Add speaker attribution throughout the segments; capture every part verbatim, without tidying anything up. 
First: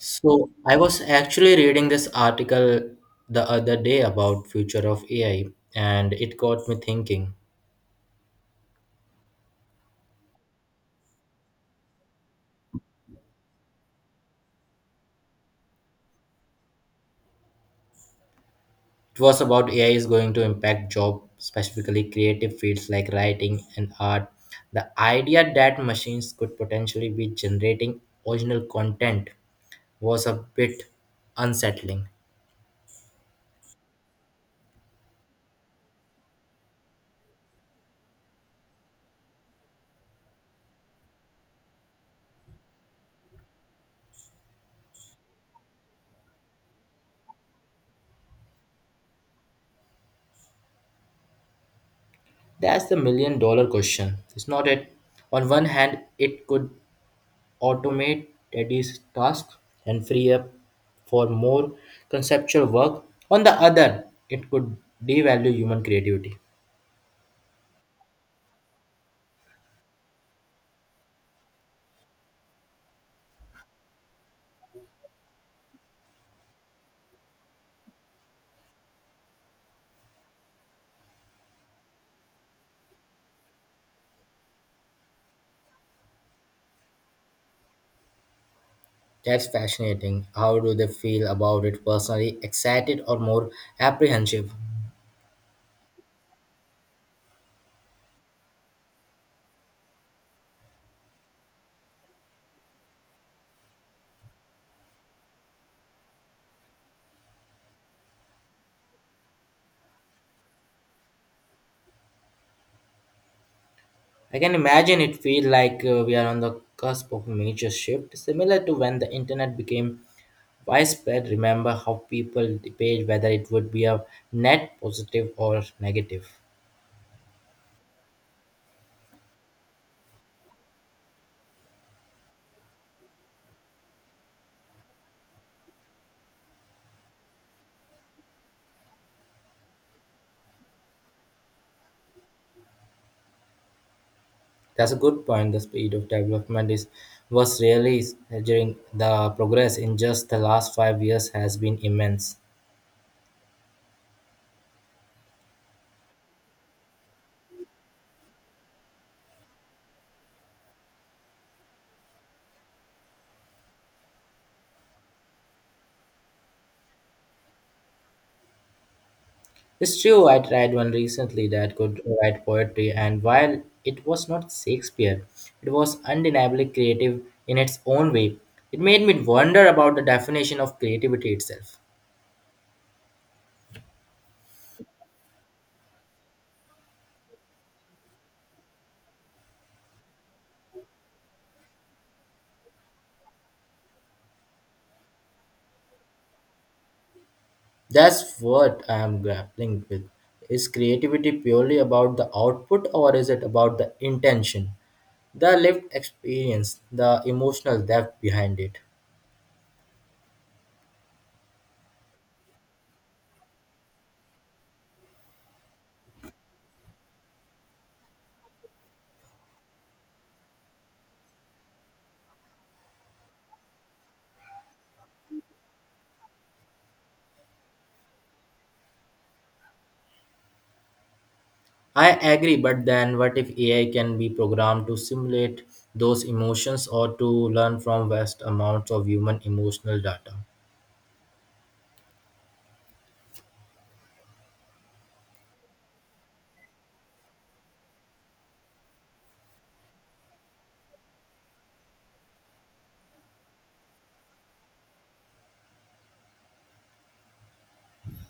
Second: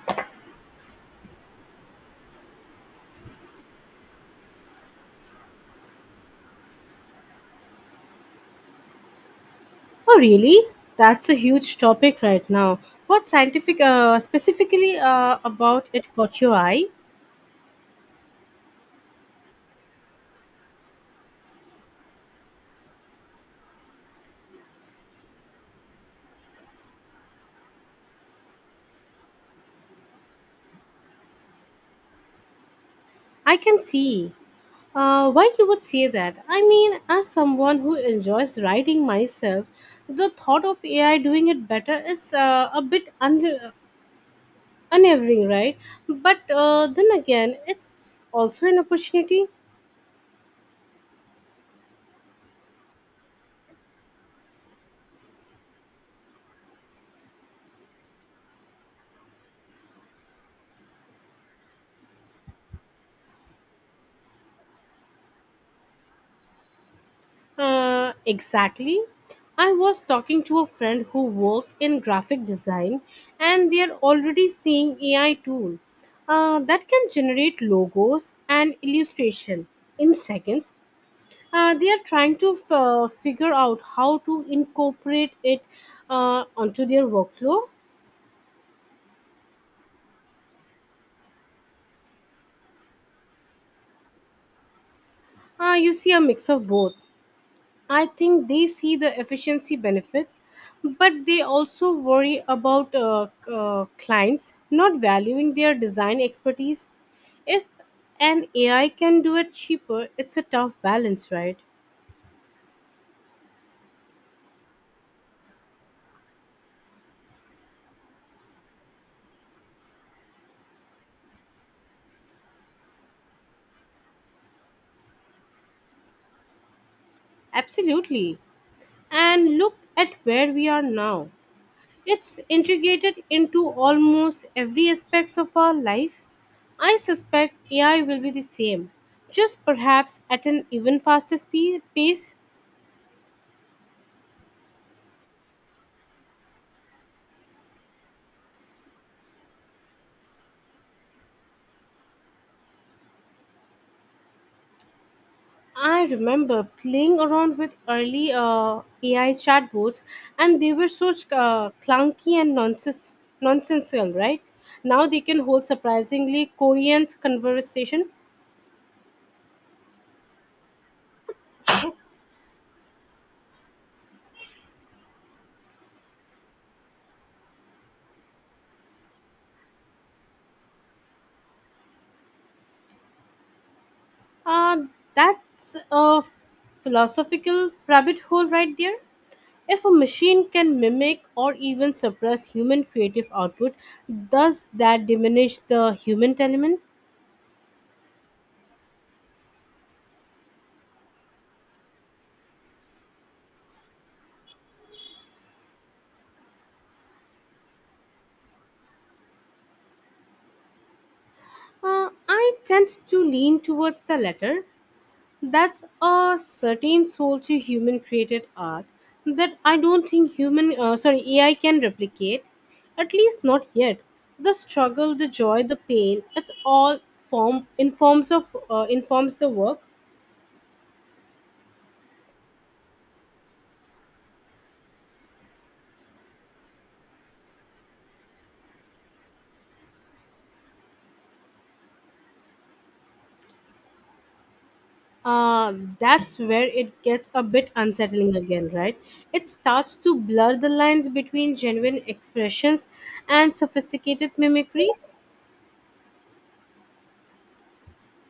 Speaker 1: So I was actually reading this article the other day about future of A I, and it got me thinking.
Speaker 2: Oh, really? That's a huge topic right now. What scientific, uh, specifically uh, about it caught your eye?
Speaker 1: It was about A I is going to impact job specifically creative fields like writing and art. The idea that machines could potentially be generating original content was a bit unsettling.
Speaker 2: I can see uh, why you would say that. I mean, as someone who enjoys writing myself, the thought of A I doing it better is uh, a bit un- unnerving, right? But uh, then again, it's also an opportunity.
Speaker 1: That's the million dollar question. It's not it. On one hand, it could automate tedious tasks and free up for more conceptual work. On the other, it could devalue human creativity.
Speaker 2: Uh, exactly. I was talking to a friend who works in graphic design, and they are already seeing A I tool uh, that can generate logos and illustration in seconds. Uh, they are trying to f- uh, figure out how to incorporate it uh, onto their workflow.
Speaker 1: That's fascinating. How do they feel about it personally? Excited or more apprehensive?
Speaker 2: Uh, you see a mix of both. I think they see the efficiency benefits, but they also worry about uh, c- uh, clients not valuing their design expertise. If an A I can do it cheaper, it's a tough balance, right?
Speaker 1: I can imagine it feel like uh, we are on the cusp of a major shift, similar to when the internet became widespread. Remember how people debate whether it would be a net positive or negative.
Speaker 2: Absolutely. And look at where we are now. It's integrated into almost every aspects of our life. I suspect A I will be the same, just perhaps at an even faster speed pace.
Speaker 1: That's a good point. The speed of development is was really during the progress in just the last five years has been immense.
Speaker 2: I remember playing around with early uh, A I chatbots, and they were so uh, clunky and nonsense, nonsensical, right? Now they can hold surprisingly coherent conversation.
Speaker 1: It's true. I tried one recently that could write poetry, and while it was not Shakespeare, it was undeniably creative in its own way. It made me wonder about the definition of creativity itself.
Speaker 2: Uh, that's a philosophical rabbit hole right there. If a machine can mimic or even suppress human creative output, does that diminish the human element?
Speaker 1: That's what I am grappling with. Is creativity purely about the output, or is it about the intention, the lived experience, the emotional depth behind it?
Speaker 2: Uh, I tend to lean towards the latter. That's a certain soul to human created art that I don't think human uh, sorry A I can replicate, at least not yet. The struggle, the joy, the pain, it's all form informs of uh, informs the work.
Speaker 1: I agree, but then what if A I can be programmed to simulate those emotions or to learn from vast amounts of human emotional data?
Speaker 2: uh, that's where it gets a bit unsettling again, right? It starts to blur the lines between genuine expressions and sophisticated mimicry.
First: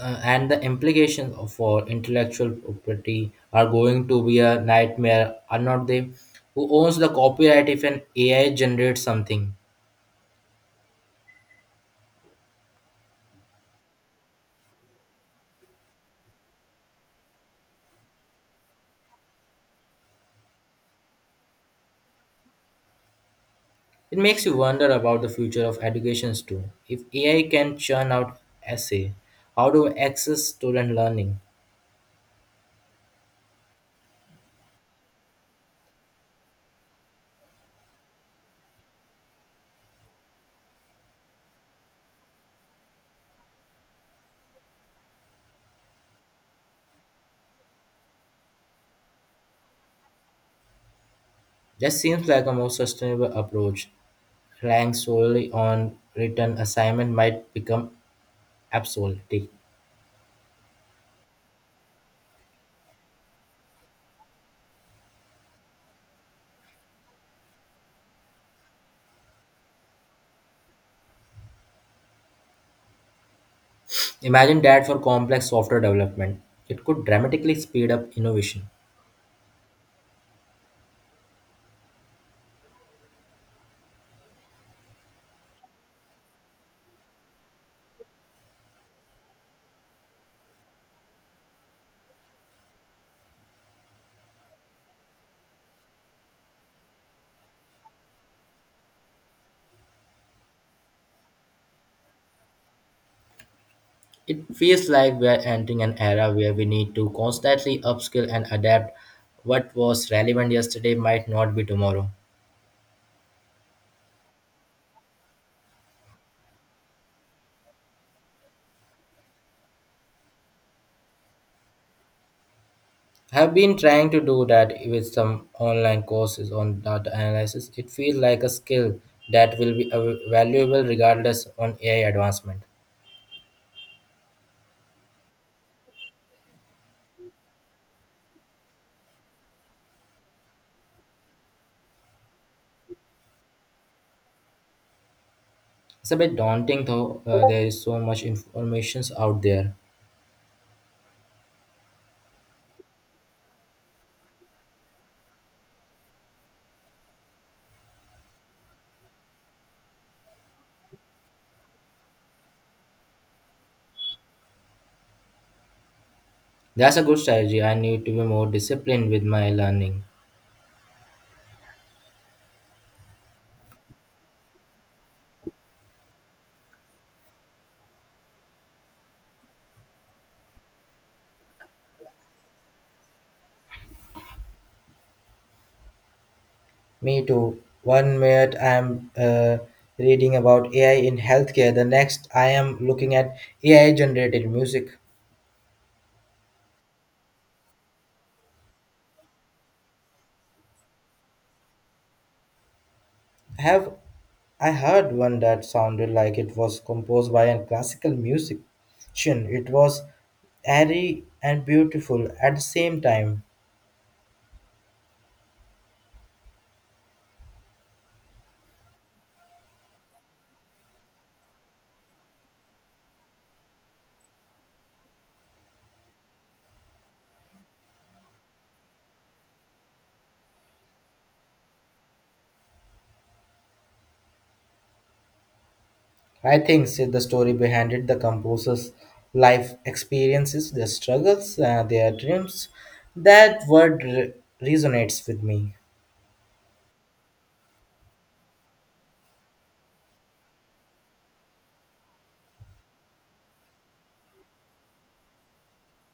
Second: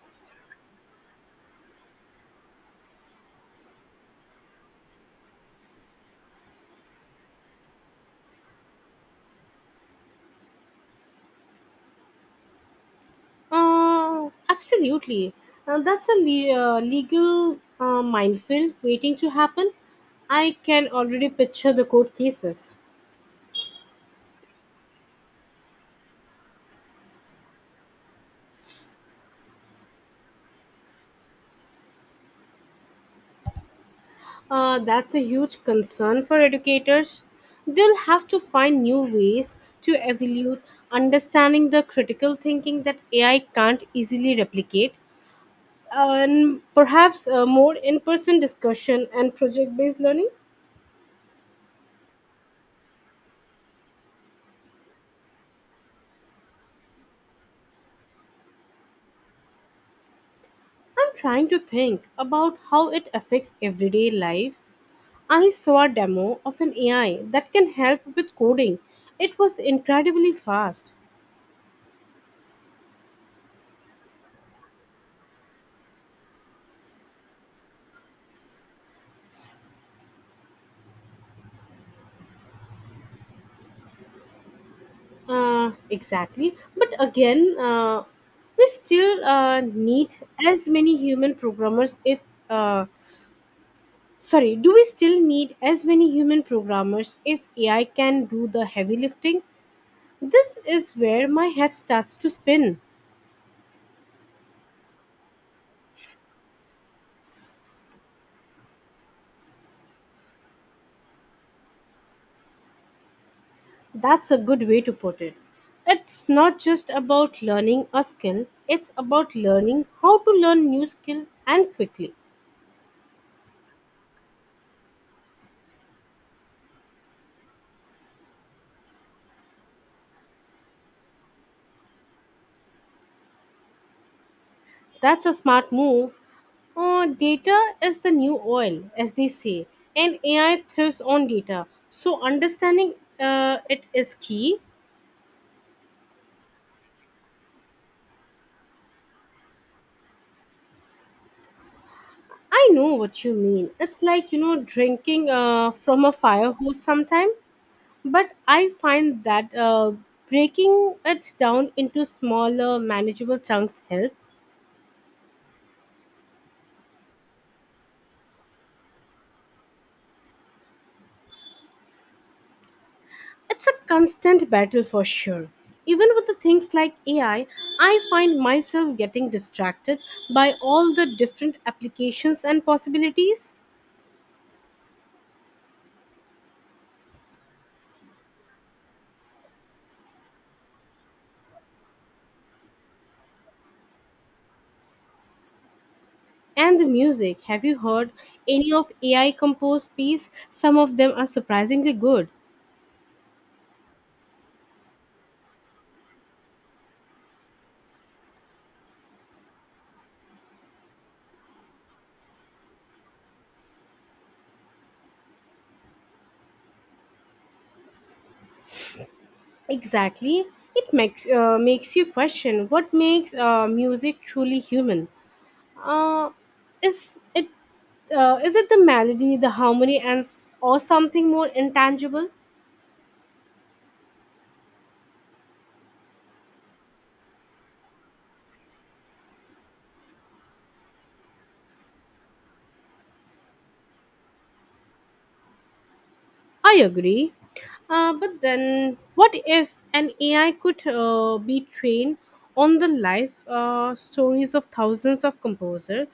Speaker 1: Uh, and the implications of- for intellectual property are going to be a nightmare, are not they? Who owns the copyright if an A I generates something?
Speaker 2: Uh, absolutely. Uh, that's a le- uh, legal uh, minefield waiting to happen. I can already picture the court cases.
Speaker 1: It makes you wonder about the future of educations too. If A I can churn out essay, how do we access student learning?
Speaker 2: Uh, that's a huge concern for educators. They'll have to find new ways to evaluate understanding the critical thinking that A I can't easily replicate, and perhaps uh, more in person discussion and project based learning.
Speaker 1: That seems like a more sustainable approach. Relying solely on written assignment might become obsolete.
Speaker 2: I'm trying to think about how it affects everyday life. I saw a demo of an A I that can help with coding. It was incredibly fast.
Speaker 1: Imagine that for complex software development. It could dramatically speed up innovation.
Speaker 2: Uh, exactly. But again, uh, we still uh, need as many human programmers if. Uh, Sorry, do we still need as many human programmers if A I can do the heavy lifting? This is where my head starts to spin.
Speaker 1: It feels like we are entering an era where we need to constantly upskill and adapt. What was relevant yesterday might not be tomorrow.
Speaker 2: That's a good way to put it. It's not just about learning a skill, it's about learning how to learn new skill, and quickly.
Speaker 1: I've been trying to do that with some online courses on data analysis. It feels like a skill that will be av- valuable regardless on A I advancement.
Speaker 2: That's a smart move. Uh, data is the new oil, as they say, and A I thrives on data. So understanding uh, it is key.
Speaker 1: It's a bit daunting though. Uh, there is so much information out there.
Speaker 2: I know what you mean. It's like you know drinking uh, from a fire hose sometime, but I find that uh, breaking it down into smaller, manageable chunks help.
Speaker 1: That's a good strategy. I need to be more disciplined with my learning.
Speaker 2: It's a constant battle for sure. Even with the things like A I, I I find myself getting distracted by all the different applications and possibilities.
Speaker 1: Me too. One minute I am uh, reading about A I in healthcare, the next I am looking at A I generated music.
Speaker 2: And the music. Have you heard any of A I composed piece? Some of them are surprisingly good.
Speaker 1: Have I heard one that sounded like it was composed by a classical musician. It was airy and beautiful at the same time.
Speaker 2: Exactly. It makes uh, makes you question what makes uh, music truly human. Uh, is it uh, is it the melody, the harmony, and s- or something more intangible?
Speaker 1: I think said the story behind it, the composer's life experiences, their struggles, uh, their dreams. That word re- resonates with me.
Speaker 2: I agree. Uh, but then, what if an A I could uh, be trained on the life uh, stories of thousands of composers?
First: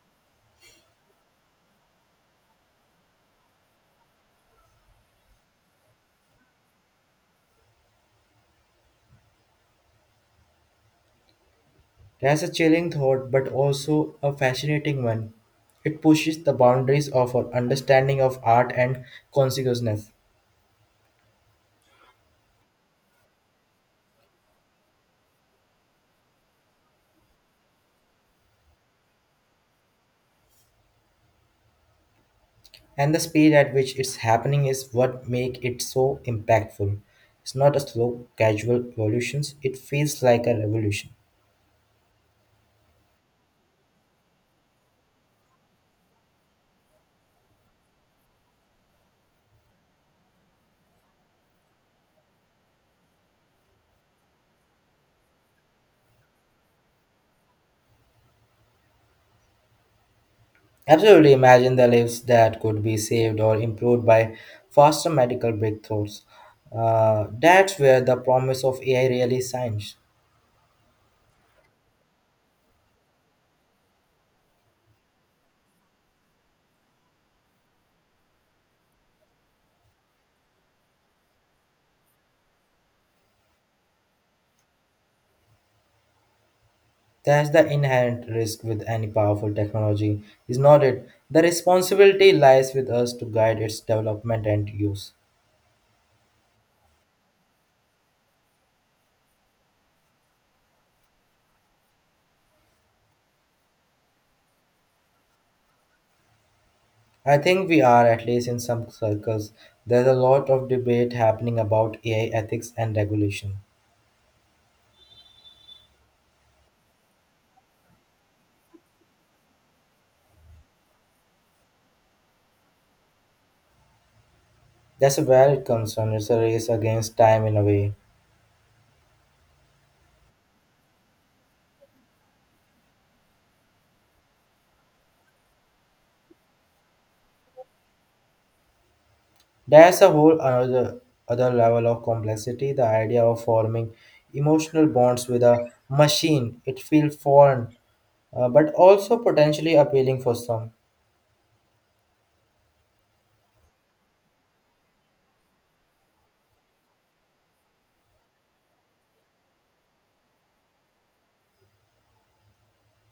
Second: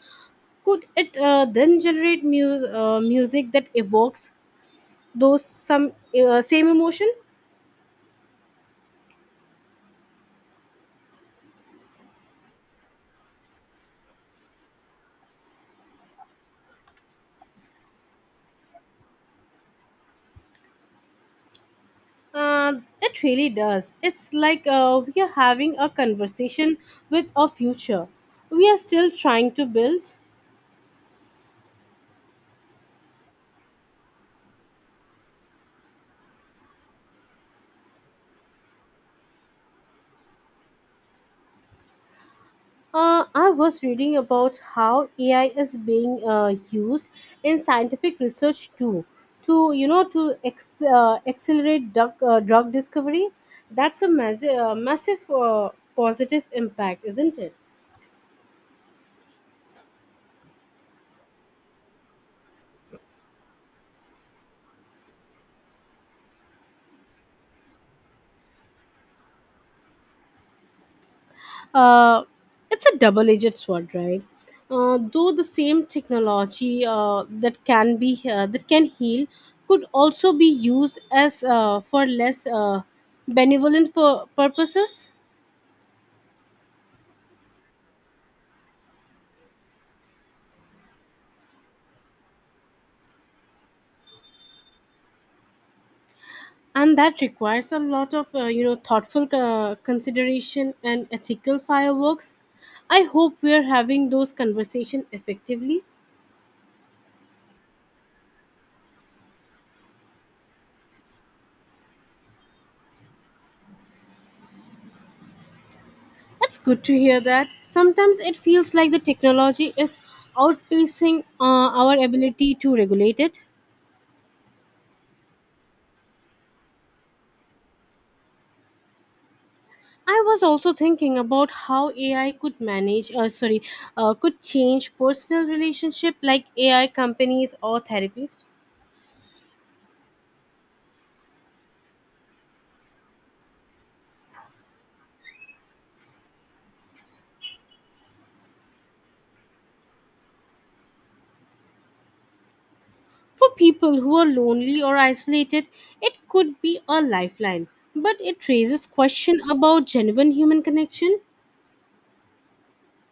Speaker 2: Could it uh, then generate mus- uh, music that evokes s- those some uh, same emotion?
Speaker 1: That's a chilling thought, but also a fascinating one. It pushes the boundaries of our understanding of art and consciousness.
Speaker 2: Uh, it really does. It's like uh, we are having a conversation with a future we are still trying to build.
Speaker 1: And the speed at which it's happening is what make it so impactful. It's not a slow, casual evolution. It feels like a revolution.
Speaker 2: Uh, I was reading about how A I is being uh, used in scientific research too, to you know to ex- uh, accelerate drug, uh, drug discovery. That's a massive, uh, massive uh, positive impact, isn't it?
Speaker 1: Absolutely, imagine the lives that could be saved or improved by faster medical breakthroughs. Uh, that's where the promise of ai really shines.
Speaker 2: Uh, it's a double-edged sword, right? Uh, though the same technology uh, that can be uh, that can heal could also be used as uh, for less uh, benevolent pur- purposes.
Speaker 1: That's the inherent risk with any powerful technology, is not it? The responsibility lies with us to guide its development and use.
Speaker 2: And that requires a lot of uh, you know thoughtful uh, consideration and ethical fireworks. I hope we're having those conversation effectively.
Speaker 1: I think we are, at least in some circles. There's a lot of debate happening about A I ethics and regulation.
Speaker 2: It's good to hear that. Sometimes it feels like the technology is outpacing uh, our ability to regulate it.
Speaker 1: That's where it comes from. It's a race against time in a way.
Speaker 2: I was also thinking about how AI could manage uh, sorry uh, could change personal relationship, like AI companies or therapists.
Speaker 1: There's a whole another other level of complexity. The idea of forming emotional bonds with a machine. It feels foreign, uh, but also potentially appealing for some.
Speaker 2: For people who are lonely or isolated, it could be a lifeline, but it raises question about genuine human connection.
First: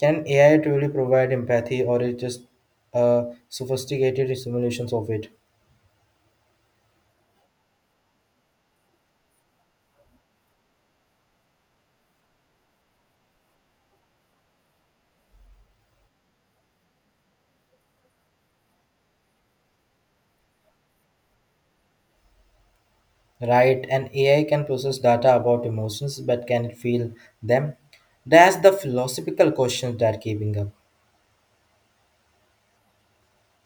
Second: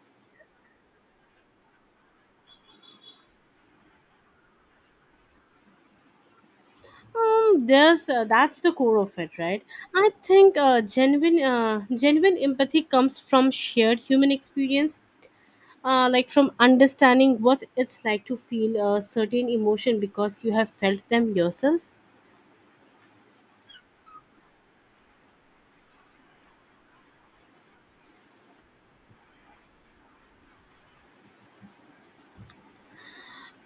Speaker 1: Can A I truly provide empathy, or is just uh, sophisticated simulations of it?
Speaker 2: Um, there's uh, That's the core of it, right? I think uh, genuine uh, genuine empathy comes from shared human experience, uh, like from understanding what it's like to feel a certain emotion because you have felt them yourself.
Speaker 1: Right, and A I can process data about emotions, but can it feel them? That's the philosophical question that giving up.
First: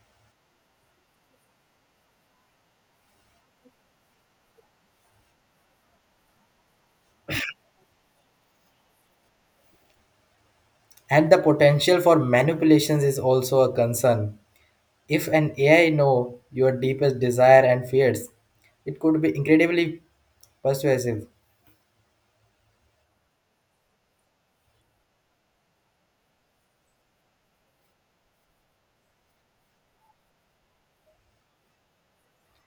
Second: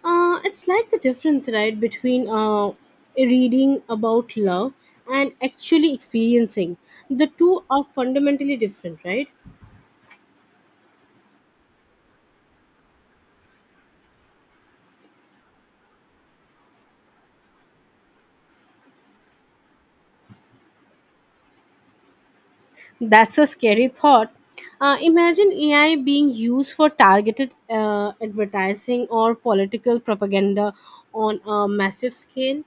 Speaker 2: Uh, it's like the difference, right, between uh, reading about love and actually experiencing. The two are fundamentally different, right?
Speaker 1: And the potential for manipulations is also a concern. If an A I know your deepest desire and fears, it could be incredibly persuasive.
Speaker 2: That's a scary thought. Uh, imagine A I being used for targeted uh, advertising or political propaganda on a massive scale.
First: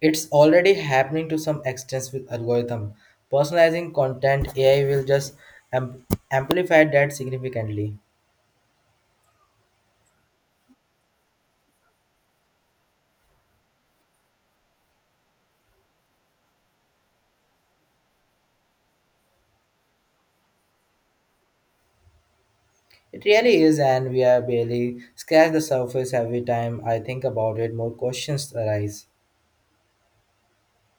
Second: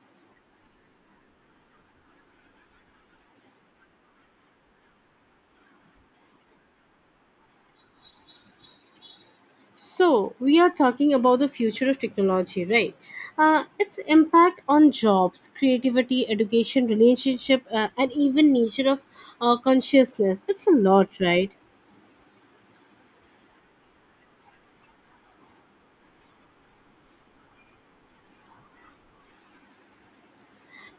Speaker 1: It's already happening to some extent with algorithm. Personalizing content A I will just am- amplify that significantly.
Speaker 2: So, we are talking about the future of technology, right? Uh, its impact on jobs, creativity, education, relationship, uh, and even nature of uh, consciousness. It's a lot, right?
Speaker 1: It really is, and we are barely scratched the surface. Every time I think about it, more questions arise.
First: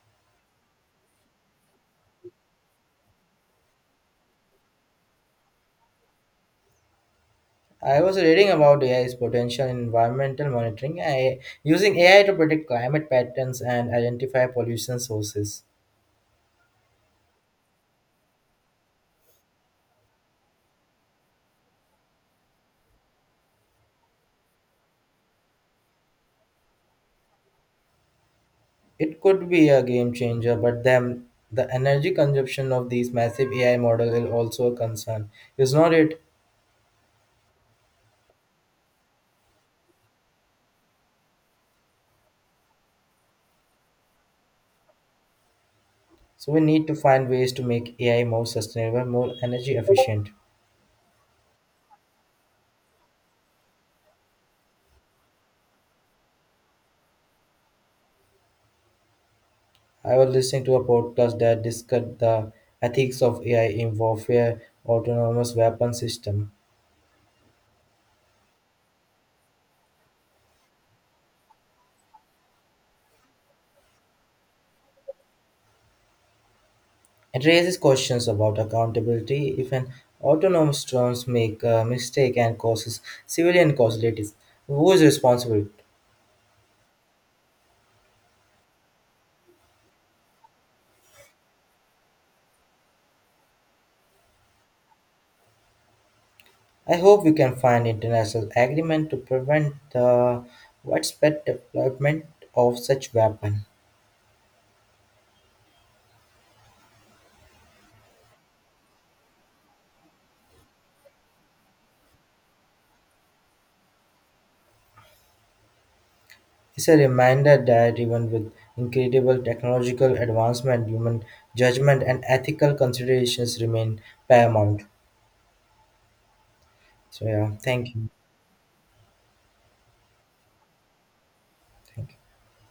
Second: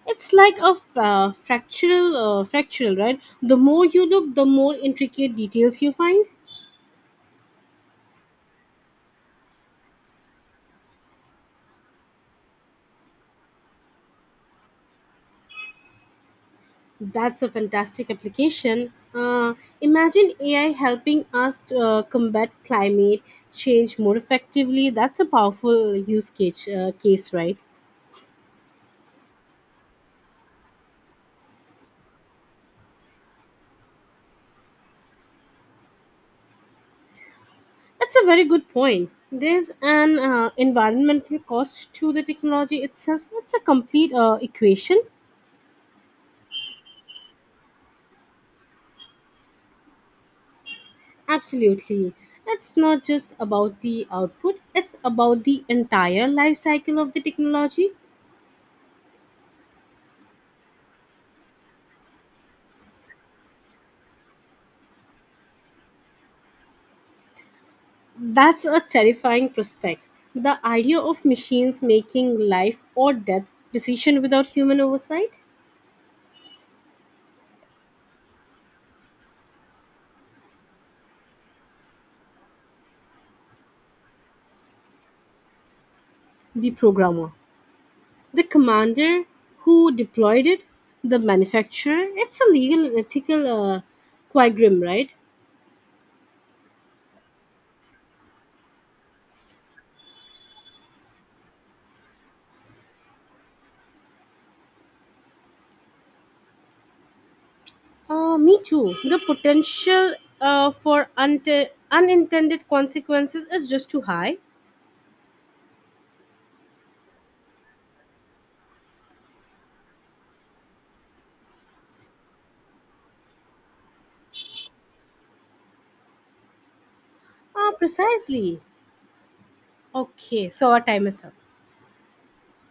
Speaker 2: It's like a f- uh, fractal, uh, fractal, right? The more you look, the more intricate details you find.
Speaker 1: I was reading about A I's potential in environmental monitoring, I using A I to predict climate patterns and identify pollution sources.
Speaker 2: That's a fantastic application. Uh, imagine A I helping us to, uh, combat climate change more effectively. That's a powerful use case, uh, case right?
Speaker 1: It could be a game changer, but then the energy consumption of these massive A I models is also a concern, is not it?
Speaker 2: That's a very good point. There's an uh, environmental cost to the technology itself. It's a complete uh, equation.
Speaker 1: So we need to find ways to make A I more sustainable, more energy efficient.
Speaker 2: Absolutely. It's not just about the output, it's about the entire life cycle of the technology.
Speaker 1: I was listening to a podcast that discussed the ethics of A I in warfare autonomous weapon system.
Speaker 2: That's a terrifying prospect. The idea of machines making life or death decision without human oversight,
Speaker 1: It raises questions about accountability if an autonomous drone make a mistake and causes civilian casualties. Who is responsible?
Speaker 2: the programmer, the commander who deployed it, the manufacturer. It's a legal and ethical uh, quagmire, right?
Speaker 1: I hope we can find international agreement to prevent the widespread deployment of such weapon.
Speaker 2: Uh, me too. The potential uh, for unte- unintended consequences is just too high.
Speaker 1: It's a reminder that even with incredible technological advancement, human judgment and ethical considerations remain paramount. So yeah,
Speaker 2: Uh,
Speaker 1: thank you.
Speaker 2: precisely. Okay, so our time is up.
Speaker 1: Thank you.